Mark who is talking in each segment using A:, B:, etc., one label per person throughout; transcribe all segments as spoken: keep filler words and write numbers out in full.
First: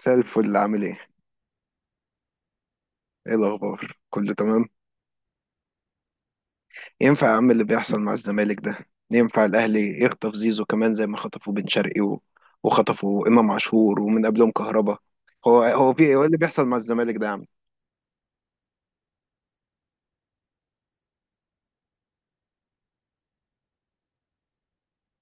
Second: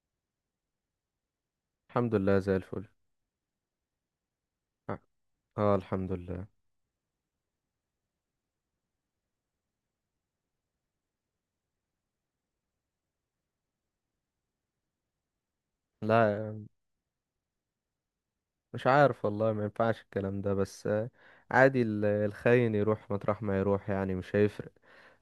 A: مساء الفل عامل ايه؟
B: الحمد لله زي الفل.
A: ايه الأخبار؟ كله تمام؟
B: اه آه، الحمد لله.
A: ينفع يا عم اللي بيحصل مع الزمالك ده؟ ينفع الأهلي يخطف زيزو كمان زي ما خطفوا بن شرقي و... وخطفوا إمام عاشور ومن قبلهم كهربا. هو هو في ايه هو إيه اللي بيحصل
B: لا،
A: مع الزمالك ده يا عم؟
B: مش عارف والله. ما ينفعش الكلام ده، بس آه، عادي. ال- الخاين يروح مطرح ما يروح، يعني مش هيفرق.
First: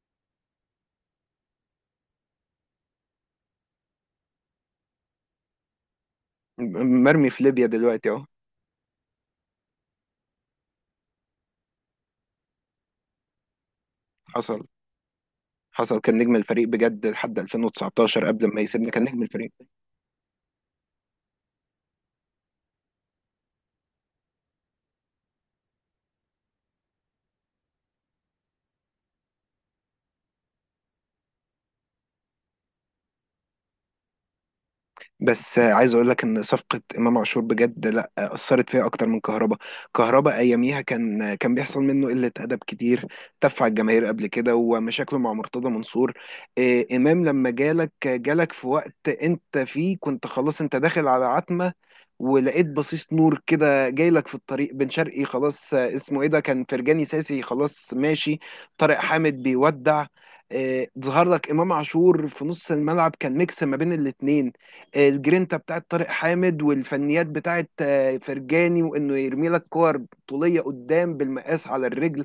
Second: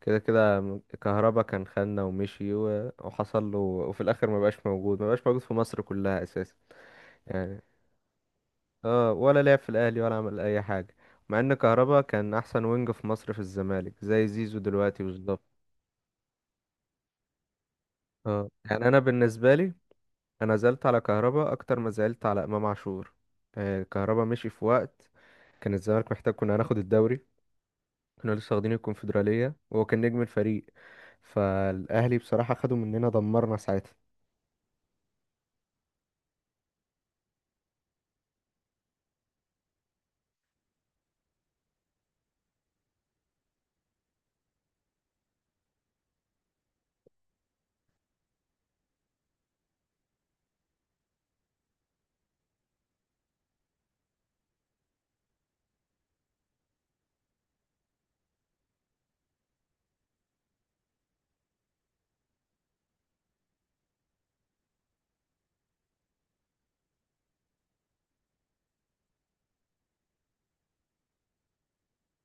B: كده كده م- كهربا كان خاننا ومشي و- وحصل له، وفي الاخر ما بقاش موجود، ما بقاش موجود في مصر كلها اساسا
A: م- مرمي في
B: يعني.
A: ليبيا دلوقتي اهو.
B: اه، ولا لعب في الاهلي ولا عمل اي حاجه، مع ان كهربا كان احسن وينج في مصر في الزمالك زي زيزو
A: حصل.
B: دلوقتي بالظبط.
A: حصل، كان نجم الفريق بجد لحد ألفين وتسعتاشر، قبل
B: اه
A: ما
B: يعني
A: يسيبنا
B: انا
A: كان نجم الفريق.
B: بالنسبه لي، انا زعلت على كهربا اكتر ما زعلت على امام عاشور. آه، كهربا مشي في وقت كان الزمالك محتاج، كنا هناخد الدوري، كنا لسه واخدين الكونفدرالية وهو كان نجم الفريق. فالاهلي بصراحة خدوا مننا، دمرنا ساعتها.
A: بس آه، عايز اقول لك ان صفقه امام عاشور بجد، لا آه، اثرت فيها اكتر من كهربا. كهربا اياميها كان آه، كان بيحصل منه قله ادب كتير، تف على الجماهير قبل كده، ومشاكله مع مرتضى منصور. آه، امام لما جالك آه، جالك في وقت انت فيه كنت خلاص، انت داخل على عتمه، ولقيت بصيص نور كده جاي لك في الطريق. بن شرقي خلاص، آه، اسمه ايه ده، كان فرجاني ساسي خلاص ماشي، طارق حامد بيودع. آه، ظهر لك امام عاشور في نص الملعب، كان ميكس ما بين الاتنين، الجرينتا بتاعت طارق حامد والفنيات بتاعت آه، فرجاني، وانه يرمي لك كور طوليه قدام بالمقاس على الرجل.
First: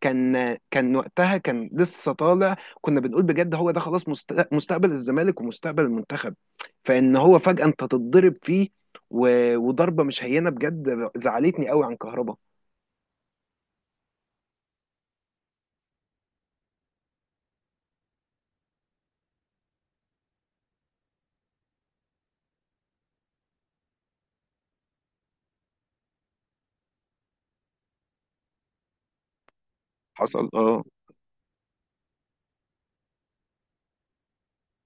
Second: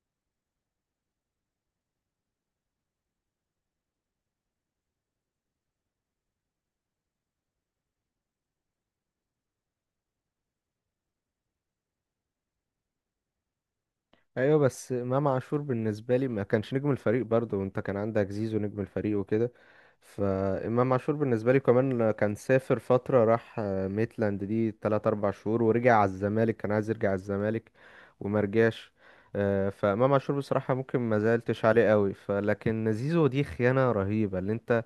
A: كان آه، كان وقتها كان لسه طالع، كنا بنقول بجد هو ده خلاص، مست- مستقبل الزمالك ومستقبل المنتخب. فان هو فجاه انت تتضرب فيه، و- وضربه مش هينه بجد، زعلتني قوي عن كهربا.
B: ايوه، بس امام عاشور بالنسبه لي ما كانش نجم الفريق برضه، وانت كان عندك زيزو نجم الفريق وكده. فامام عاشور بالنسبه لي كمان كان سافر فتره، راح آه، ميتلاند دي تلاتة اربعة شهور، ورجع على الزمالك، كان عايز يرجع على الزمالك وما رجعش. آه، فامام عاشور
A: حصل،
B: بصراحه
A: اه.
B: ممكن ما زعلتش عليه قوي، فلكن زيزو دي خيانه رهيبه، اللي انت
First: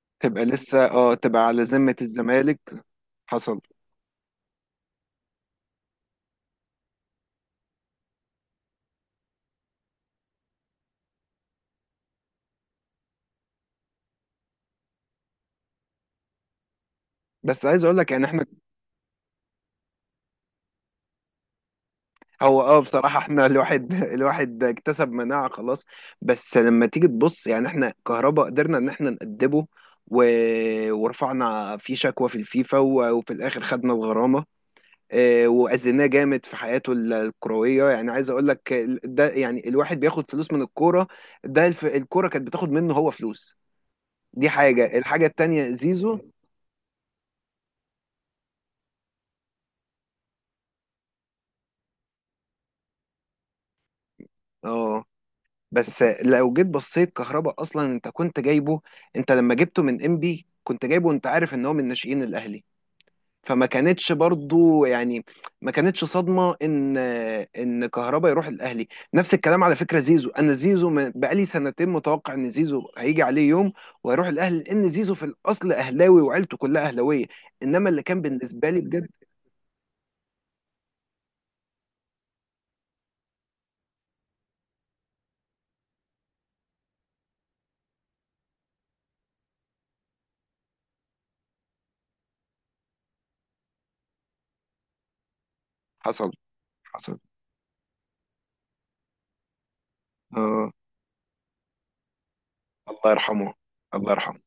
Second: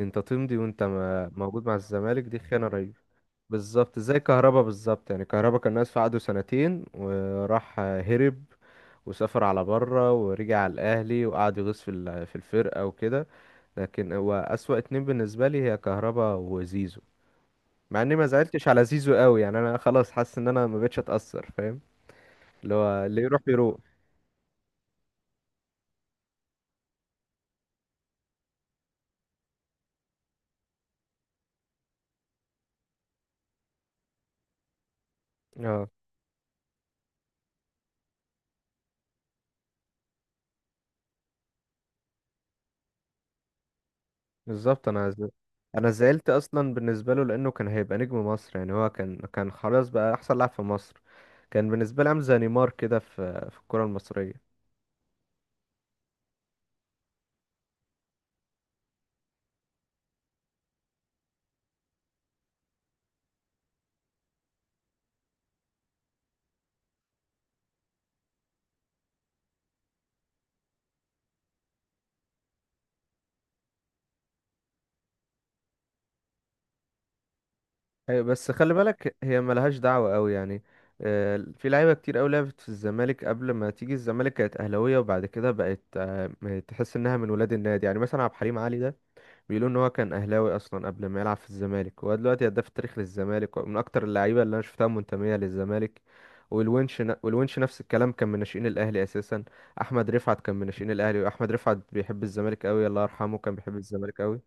B: انت
A: تبقى
B: تمضي وانت
A: لسه اه
B: ما-
A: تبقى على
B: موجود مع
A: ذمه
B: الزمالك، دي
A: الزمالك.
B: خيانه رهيبه.
A: حصل.
B: بالظبط زي كهربا بالظبط. يعني كهربا كان ناقص في عقده سنتين وراح هرب وسافر على بره، ورجع على الاهلي وقعد يغيظ في ال- في الفرقه وكده. لكن هو اسوأ اتنين بالنسبه لي هي كهربا وزيزو،
A: بس عايز اقول
B: مع
A: لك
B: اني
A: يعني
B: ما
A: احنا،
B: زعلتش على زيزو قوي يعني. انا خلاص حاسس ان انا ما بقتش اتاثر، فاهم؟
A: هو
B: اللي
A: اه
B: هو
A: بصراحة
B: اللي يروح
A: احنا
B: يروح.
A: الواحد الواحد اكتسب مناعة خلاص. بس لما تيجي تبص يعني احنا كهربا قدرنا ان احنا نأدبه، و... ورفعنا فيه شكوى في الفيفا، و... وفي الاخر خدنا الغرامة، اه،
B: اه
A: وأذيناه جامد في حياته ال- الكروية. يعني عايز اقول لك ال- ده، يعني الواحد بياخد فلوس من الكورة، ده الف... الكورة كانت بتاخد منه هو فلوس. دي
B: بالظبط.
A: حاجة.
B: انا
A: الحاجة
B: ز...
A: التانية
B: انا
A: زيزو،
B: زعلت اصلا بالنسبه له لانه كان هيبقى نجم مصر. يعني هو كان كان خلاص بقى احسن لاعب في مصر، كان بالنسبه لي عامل زي نيمار كده في في الكره المصريه.
A: اه. بس لو جيت بصيت كهربا اصلا انت كنت جايبه، انت لما جبته من انبي كنت جايبه، انت عارف ان هو من ناشئين الاهلي، فما كانتش برضو يعني، ما كانتش صدمة ان، ان كهربا يروح الاهلي. نفس الكلام على فكرة زيزو، انا زيزو من- بقالي سنتين متوقع ان زيزو هيجي عليه يوم وهيروح الاهلي، لان زيزو في الاصل اهلاوي وعيلته كلها اهلاوية. انما اللي كان
B: أيوة، بس
A: بالنسبة
B: خلي
A: لي بجد،
B: بالك هي ملهاش دعوة قوي يعني. آه، في لعيبة كتير قوي لعبت في الزمالك، قبل ما تيجي الزمالك كانت أهلاوية، وبعد كده بقت آه، م- تحس إنها من ولاد النادي. يعني مثلا عبد الحليم علي ده بيقولوا إن هو كان أهلاوي أصلا قبل ما يلعب في الزمالك، وهو دلوقتي هداف التاريخ للزمالك ومن أكتر اللعيبة اللي أنا شفتها منتمية للزمالك.
A: حصل.
B: والونش ن-
A: حصل،
B: والونش نفس الكلام، كان من ناشئين الأهلي أساسا. أحمد رفعت كان من
A: اه.
B: ناشئين الأهلي، وأحمد رفعت بيحب الزمالك قوي،
A: الله
B: الله يرحمه،
A: يرحمه.
B: كان بيحب
A: الله
B: الزمالك
A: يرحمه.
B: قوي.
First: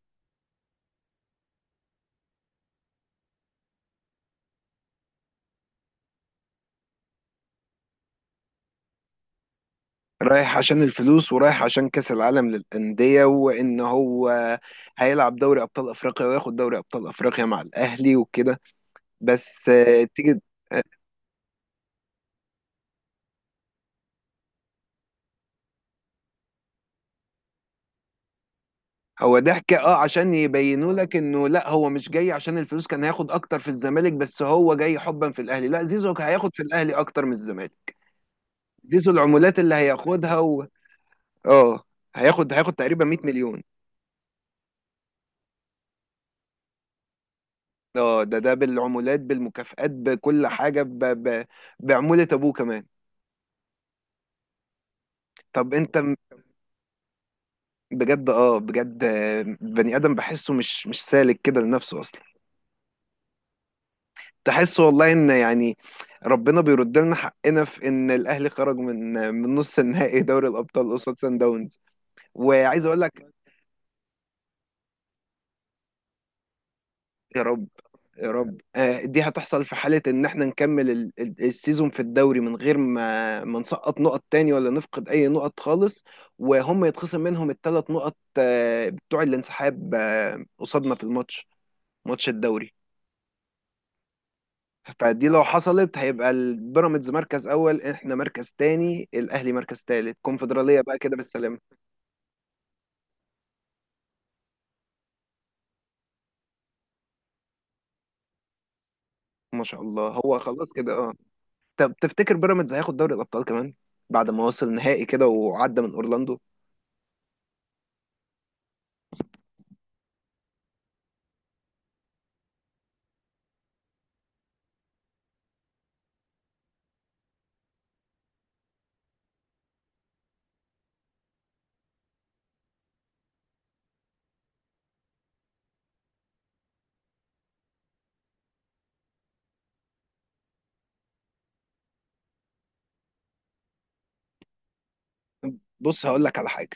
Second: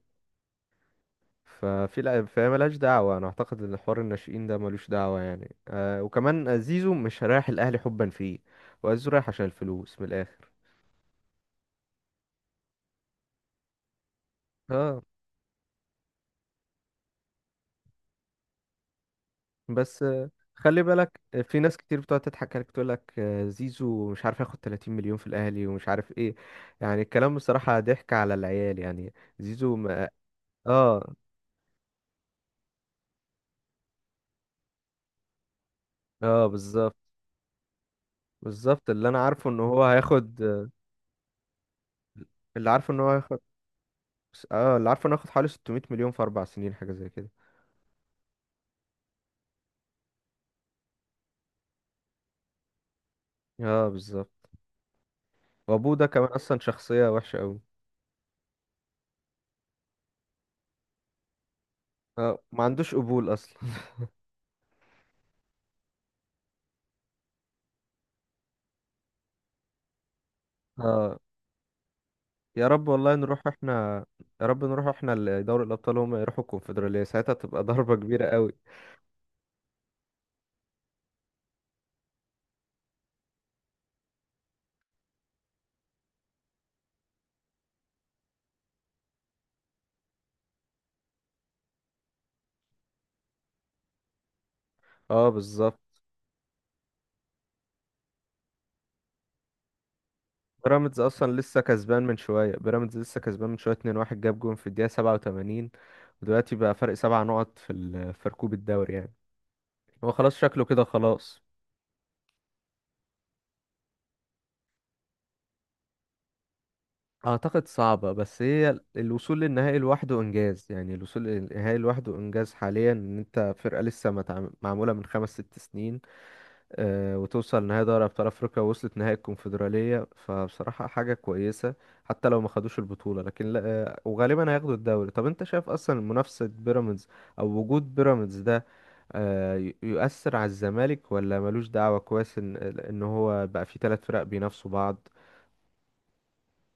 B: ففي لا فهي ملهاش دعوة. أنا أعتقد إن حوار الناشئين ده ملوش دعوة يعني. آه، وكمان زيزو مش رايح الأهلي حبا فيه، وزيزو رايح عشان الفلوس من الآخر.
A: رايح عشان الفلوس، ورايح عشان كأس العالم للأندية، وإن هو
B: اه
A: هيلعب دوري أبطال أفريقيا وياخد دوري أبطال أفريقيا مع الأهلي وكده. بس
B: بس
A: آه،
B: آه
A: تيجي.
B: خلي
A: آه،
B: بالك، آه، في ناس كتير بتقعد تضحك عليك تقول لك آه زيزو مش عارف ياخد تلاتين مليون في الأهلي ومش عارف إيه. يعني الكلام بصراحة ضحك على العيال يعني.
A: هو ضحك،
B: زيزو
A: اه،
B: ما
A: عشان يبينوا
B: اه
A: لك انه لا هو مش جاي عشان الفلوس، كان هياخد اكتر في الزمالك بس هو جاي حبا في الاهلي. لا، زيزو
B: اه
A: هياخد في الاهلي
B: بالظبط.
A: اكتر من الزمالك.
B: بالظبط اللي
A: زيزو
B: أنا عارفه
A: العمولات
B: إن
A: اللي
B: هو
A: هياخدها
B: هياخد،
A: و... اه، هياخد
B: اللي
A: هياخد
B: عارفه إن
A: تقريبا
B: هو
A: 100
B: هياخد
A: مليون.
B: اه، اللي عارفه إنه هياخد حوالي ستمية مليون في أربع سنين، حاجة زي كده.
A: اه، ده ده بالعمولات بالمكافآت بكل حاجة، ب... ب... بعمولة ابوه كمان.
B: اه بالظبط.
A: طب
B: وابوه
A: انت
B: ده كمان اصلا شخصية وحشة قوي.
A: بجد، اه بجد، آه، بني ادم بحسه مش مش سالك كده لنفسه اصلا.
B: اه ما عندوش قبول اصلا
A: تحس والله ان يعني ربنا بيرد لنا حقنا في ان الاهلي خرج من من نص النهائي دوري الابطال قصاد
B: اه،
A: سان داونز.
B: يا
A: وعايز
B: رب
A: اقول
B: والله
A: لك،
B: نروح احنا، يا رب نروح احنا لدوري الابطال، هم يروحوا الكونفدرالية، ساعتها
A: يا
B: تبقى
A: رب.
B: ضربة كبيرة
A: يا
B: قوي.
A: رب آه، دي هتحصل في حاله ان احنا نكمل ال- ال- السيزون في الدوري، من غير ما ما نسقط نقط تاني، ولا نفقد اي نقط خالص، وهم يتخصم منهم الثلاث نقط آه، بتوع الانسحاب آه، قصادنا في الماتش، ماتش الدوري. فدي
B: اه
A: لو
B: بالظبط.
A: حصلت هيبقى البيراميدز مركز اول، احنا مركز تاني، الاهلي مركز تالت، كونفدراليه بقى
B: بيراميدز
A: كده
B: اصلا
A: بالسلامه.
B: لسه كسبان من شوية، بيراميدز لسه كسبان من شوية اتنين واحد، جاب جون في الدقيقة سبعة وتمانين، ودلوقتي بقى فرق سبع نقط في ال- في ركوب الدوري يعني.
A: ما شاء الله
B: هو خلاص
A: هو
B: شكله
A: خلاص
B: كده
A: كده، اه.
B: خلاص.
A: طب تفتكر بيراميدز هياخد دوري الابطال كمان بعد ما وصل نهائي كده وعدى من اورلاندو؟
B: اعتقد صعبة، بس هي الوصول للنهائي لوحده انجاز. يعني الوصول للنهائي لوحده انجاز حاليا، ان انت فرقة لسه ما اتعم- معمولة من خمس ست سنين، آه، وتوصل نهائي دوري ابطال افريقيا ووصلت نهائي الكونفدرالية، فبصراحة حاجة كويسة. حتى لو ما خدوش البطولة لكن لا، آه، وغالبا هياخدوا الدوري. طب انت شايف اصلا منافسة بيراميدز او وجود بيراميدز ده آه، ي- يؤثر على الزمالك ولا ملوش دعوة؟ كويس ان ان هو بقى فيه ثلاث فرق بينافسوا بعض.
A: بص هقول لك على حاجه،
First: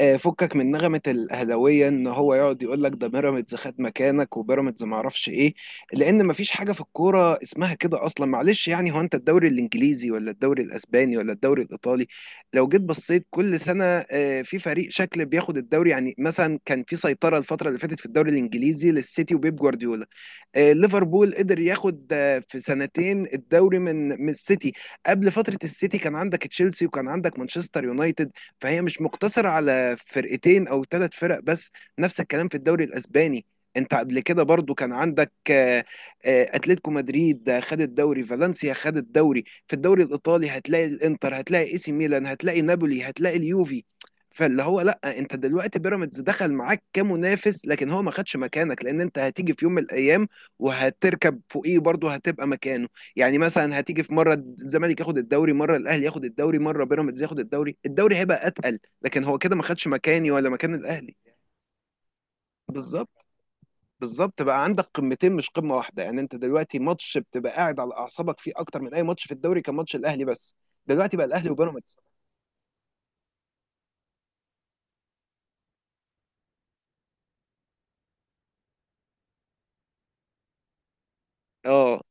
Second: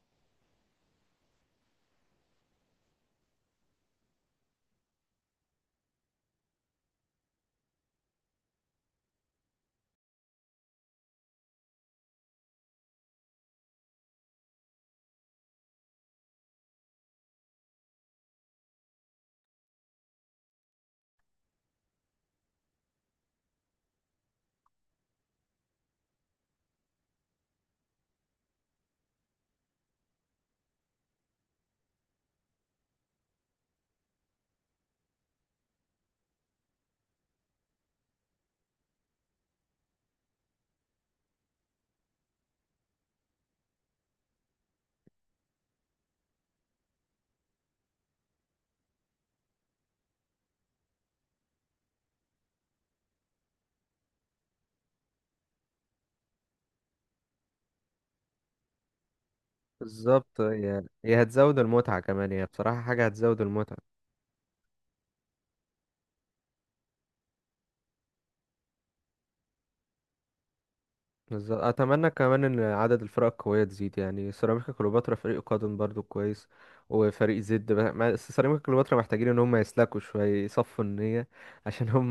A: آه، فكك من نغمة الأهلاوية، إن هو يقعد يقول لك ده بيراميدز خد مكانك، وبيراميدز ما اعرفش إيه، لأن مفيش حاجة في الكورة اسمها كده أصلا. معلش يعني، هو أنت الدوري الإنجليزي ولا الدوري الأسباني ولا الدوري الإيطالي لو جيت بصيت كل سنة آه، في فريق شكل بياخد الدوري. يعني مثلا كان في سيطرة الفترة اللي فاتت في الدوري الإنجليزي للسيتي وبيب جوارديولا، آه، ليفربول قدر ياخد آه، في سنتين الدوري من من السيتي. قبل فترة السيتي كان عندك تشيلسي، وكان عندك مانشستر يونايتد، فهي مش مقتصرة على فرقتين او ثلاث فرق بس. نفس الكلام في الدوري الاسباني، انت قبل كده برضو كان عندك آه، آه، اتلتيكو مدريد آه، خد الدوري، فالنسيا خد الدوري. في الدوري الايطالي هتلاقي الانتر، هتلاقي اي سي ميلان، هتلاقي نابولي، هتلاقي اليوفي. فاللي هو لا، انت دلوقتي بيراميدز دخل معاك كمنافس، لكن هو ما خدش مكانك، لان انت هتيجي في يوم من الايام وهتركب فوقيه برضه، هتبقى مكانه. يعني مثلا هتيجي في مره الزمالك ياخد الدوري، مره الاهلي ياخد الدوري، مره بيراميدز ياخد الدوري، الدوري هيبقى اتقل، لكن هو كده ما خدش مكاني
B: بالظبط،
A: ولا مكان
B: هي
A: الاهلي.
B: هي هتزود المتعة كمان، هي بصراحة حاجة
A: بالظبط.
B: هتزود المتعة.
A: بالظبط، بقى عندك قمتين مش قمه واحده. يعني انت دلوقتي ماتش بتبقى قاعد على اعصابك فيه اكتر من اي ماتش، في الدوري كان ماتش الاهلي بس، دلوقتي بقى الاهلي
B: بالظبط
A: وبيراميدز.
B: أتمنى كمان إن عدد الفرق القوية تزيد. يعني سيراميكا كليوباترا فريق قادم برضو كويس، وفريق زد بقى- ما- بس سيراميكا كليوباترا محتاجين إن هم يسلكوا شوية، يصفوا النية عشان
A: اه.
B: هم،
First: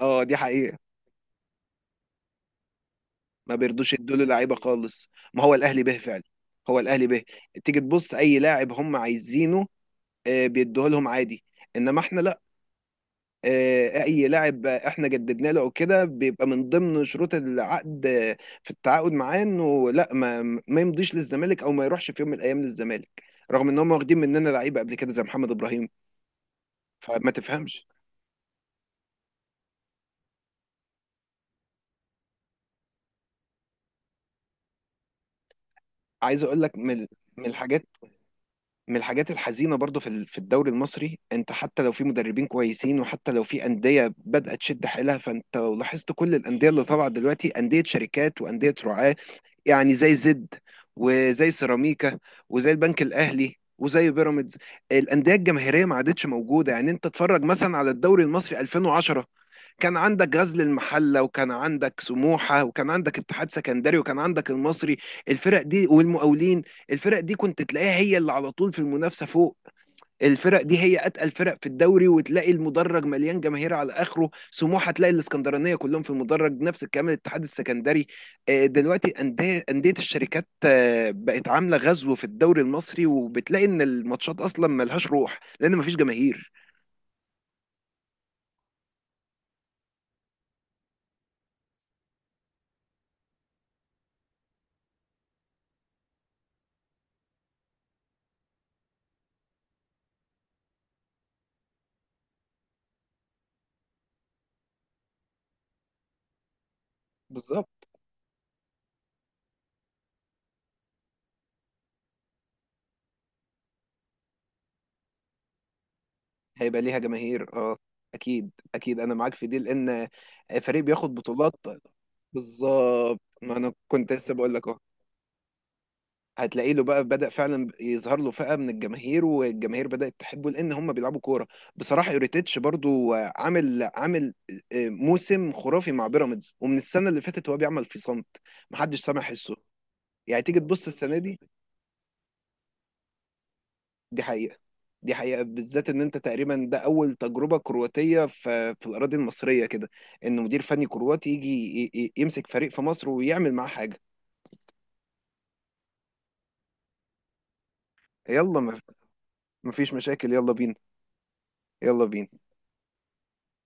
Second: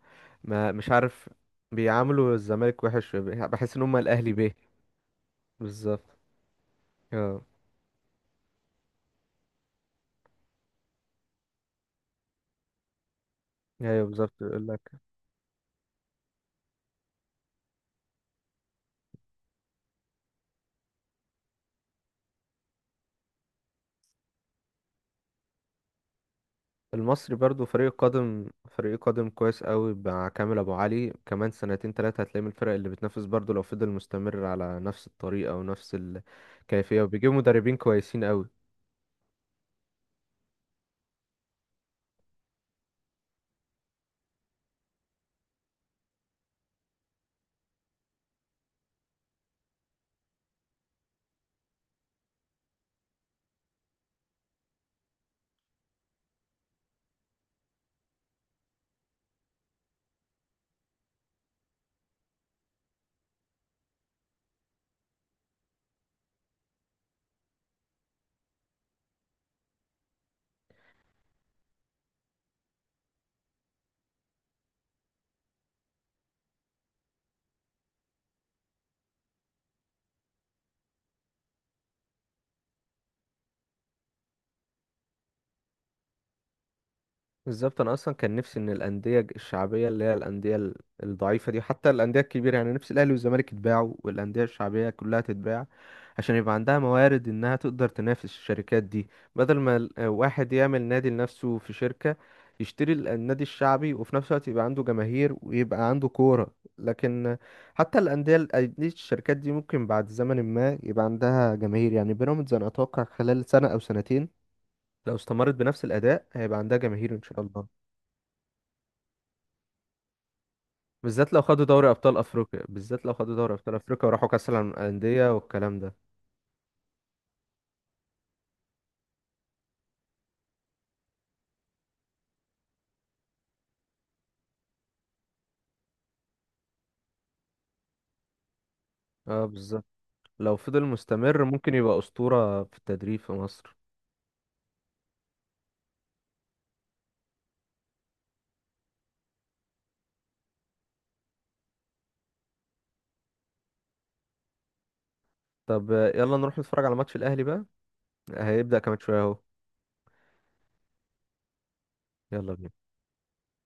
A: اه دي
B: ما
A: حقيقه.
B: مش عارف، بيعاملوا الزمالك وحش،
A: ما
B: بحس إن
A: بيرضوش
B: هم
A: يدوا له
B: الأهلي به.
A: لعيبه خالص، ما هو الاهلي به
B: بالظبط.
A: فعلا. هو الاهلي به.
B: اه
A: تيجي تبص اي لاعب هم عايزينه آه، بيدوه لهم عادي. انما احنا لا. آه،
B: أيوه
A: اي
B: بالظبط.
A: لاعب احنا جددنا له او كده، بيبقى من ضمن شروط العقد آه، في التعاقد معاه، انه لا ما ما يمضيش للزمالك، او ما يروحش في يوم من الايام للزمالك، رغم ان هم واخدين مننا لعيبه قبل كده زي محمد ابراهيم. فما
B: المصري برضو
A: تفهمش.
B: فريق القدم، فريق قدم كويس قوي مع كامل ابو علي، كمان سنتين تلاتة هتلاقي من الفرق اللي بتنافس برضو، لو فضل مستمر على نفس الطريقة ونفس
A: عايز اقول لك
B: الكيفية،
A: من،
B: وبيجيبوا
A: من
B: مدربين
A: الحاجات،
B: كويسين قوي.
A: من الحاجات الحزينه برضو في ال- في الدوري المصري، انت حتى لو في مدربين كويسين، وحتى لو في انديه بدات تشد حيلها، فانت لو لاحظت كل الانديه اللي طالعه دلوقتي انديه شركات وانديه رعاه، يعني زي زد، وزي سيراميكا، وزي البنك الاهلي، وزي بيراميدز. الانديه الجماهيريه ما عادتش موجوده. يعني انت تتفرج مثلا على الدوري المصري ألفين وعشرة، كان عندك غزل المحله، وكان عندك سموحه، وكان عندك اتحاد سكندري، وكان عندك المصري، الفرق دي والمقاولين، الفرق دي كنت تلاقيها هي اللي على طول في المنافسه فوق. الفرق دي هي اتقل فرق في الدوري، وتلاقي المدرج مليان جماهير على اخره، سموحه تلاقي الاسكندرانيه كلهم في المدرج، نفس الكلام الاتحاد السكندري. آه، دلوقتي انديه، انديه الشركات آه، بقت عامله غزو في الدوري المصري، وبتلاقي ان الماتشات اصلا ملهاش روح لان مفيش جماهير.
B: بالظبط انا اصلا كان نفسي ان الانديه الشعبيه، اللي هي الانديه ال- الضعيفه دي، حتى الانديه الكبيره يعني، نفسي الاهلي والزمالك يتباعوا والانديه الشعبيه كلها تتباع، عشان يبقى عندها موارد انها تقدر تنافس الشركات دي. بدل ما ال- واحد يعمل نادي لنفسه في شركه، يشتري ال- النادي الشعبي، وفي نفس الوقت يبقى عنده جماهير ويبقى عنده كوره. لكن
A: بالظبط.
B: حتى الانديه ال- أندية الشركات دي ممكن بعد زمن ما يبقى عندها جماهير. يعني بيراميدز انا اتوقع خلال سنه او سنتين، لو استمرت بنفس الاداء، هيبقى عندها
A: هيبقى ليها
B: جماهير ان شاء
A: جماهير
B: الله.
A: اه. اكيد، اكيد، انا معاك في دي، لان آه، فريق بياخد
B: بالذات لو
A: بطولات.
B: خدوا دوري ابطال افريقيا، بالذات لو
A: بالظبط،
B: خدوا دوري
A: ما انا
B: ابطال افريقيا
A: كنت
B: وراحوا
A: لسه
B: كاس
A: بقول لك،
B: العالم للانديه والكلام ده.
A: هتلاقي له بقى بدأ فعلا يظهر له فئة من الجماهير، والجماهير بدأت تحبه لأن هم بيلعبوا كورة. بصراحة يوريتيتش برضو عامل، عامل آه، موسم خرافي مع بيراميدز، ومن السنة اللي فاتت هو بيعمل في صمت محدش سامع
B: اه
A: حسه.
B: بالظبط،
A: يعني
B: لو
A: تيجي
B: فضل
A: تبص السنة دي،
B: مستمر ممكن يبقى اسطوره في التدريب في مصر.
A: دي حقيقة. دي حقيقة، بالذات إن أنت تقريبا ده أول تجربة كرواتية في, في الأراضي المصرية كده، إن مدير فني كرواتي يجي ي- ي- يمسك فريق في مصر ويعمل معاه حاجة.
B: طب آه، يلا نروح نتفرج على ماتش الاهلي بقى،
A: يلا
B: هيبدا
A: ما-
B: كمان شويه اهو.
A: مفيش مشاكل، يلا بينا. يلا بينا.
B: يلا بينا.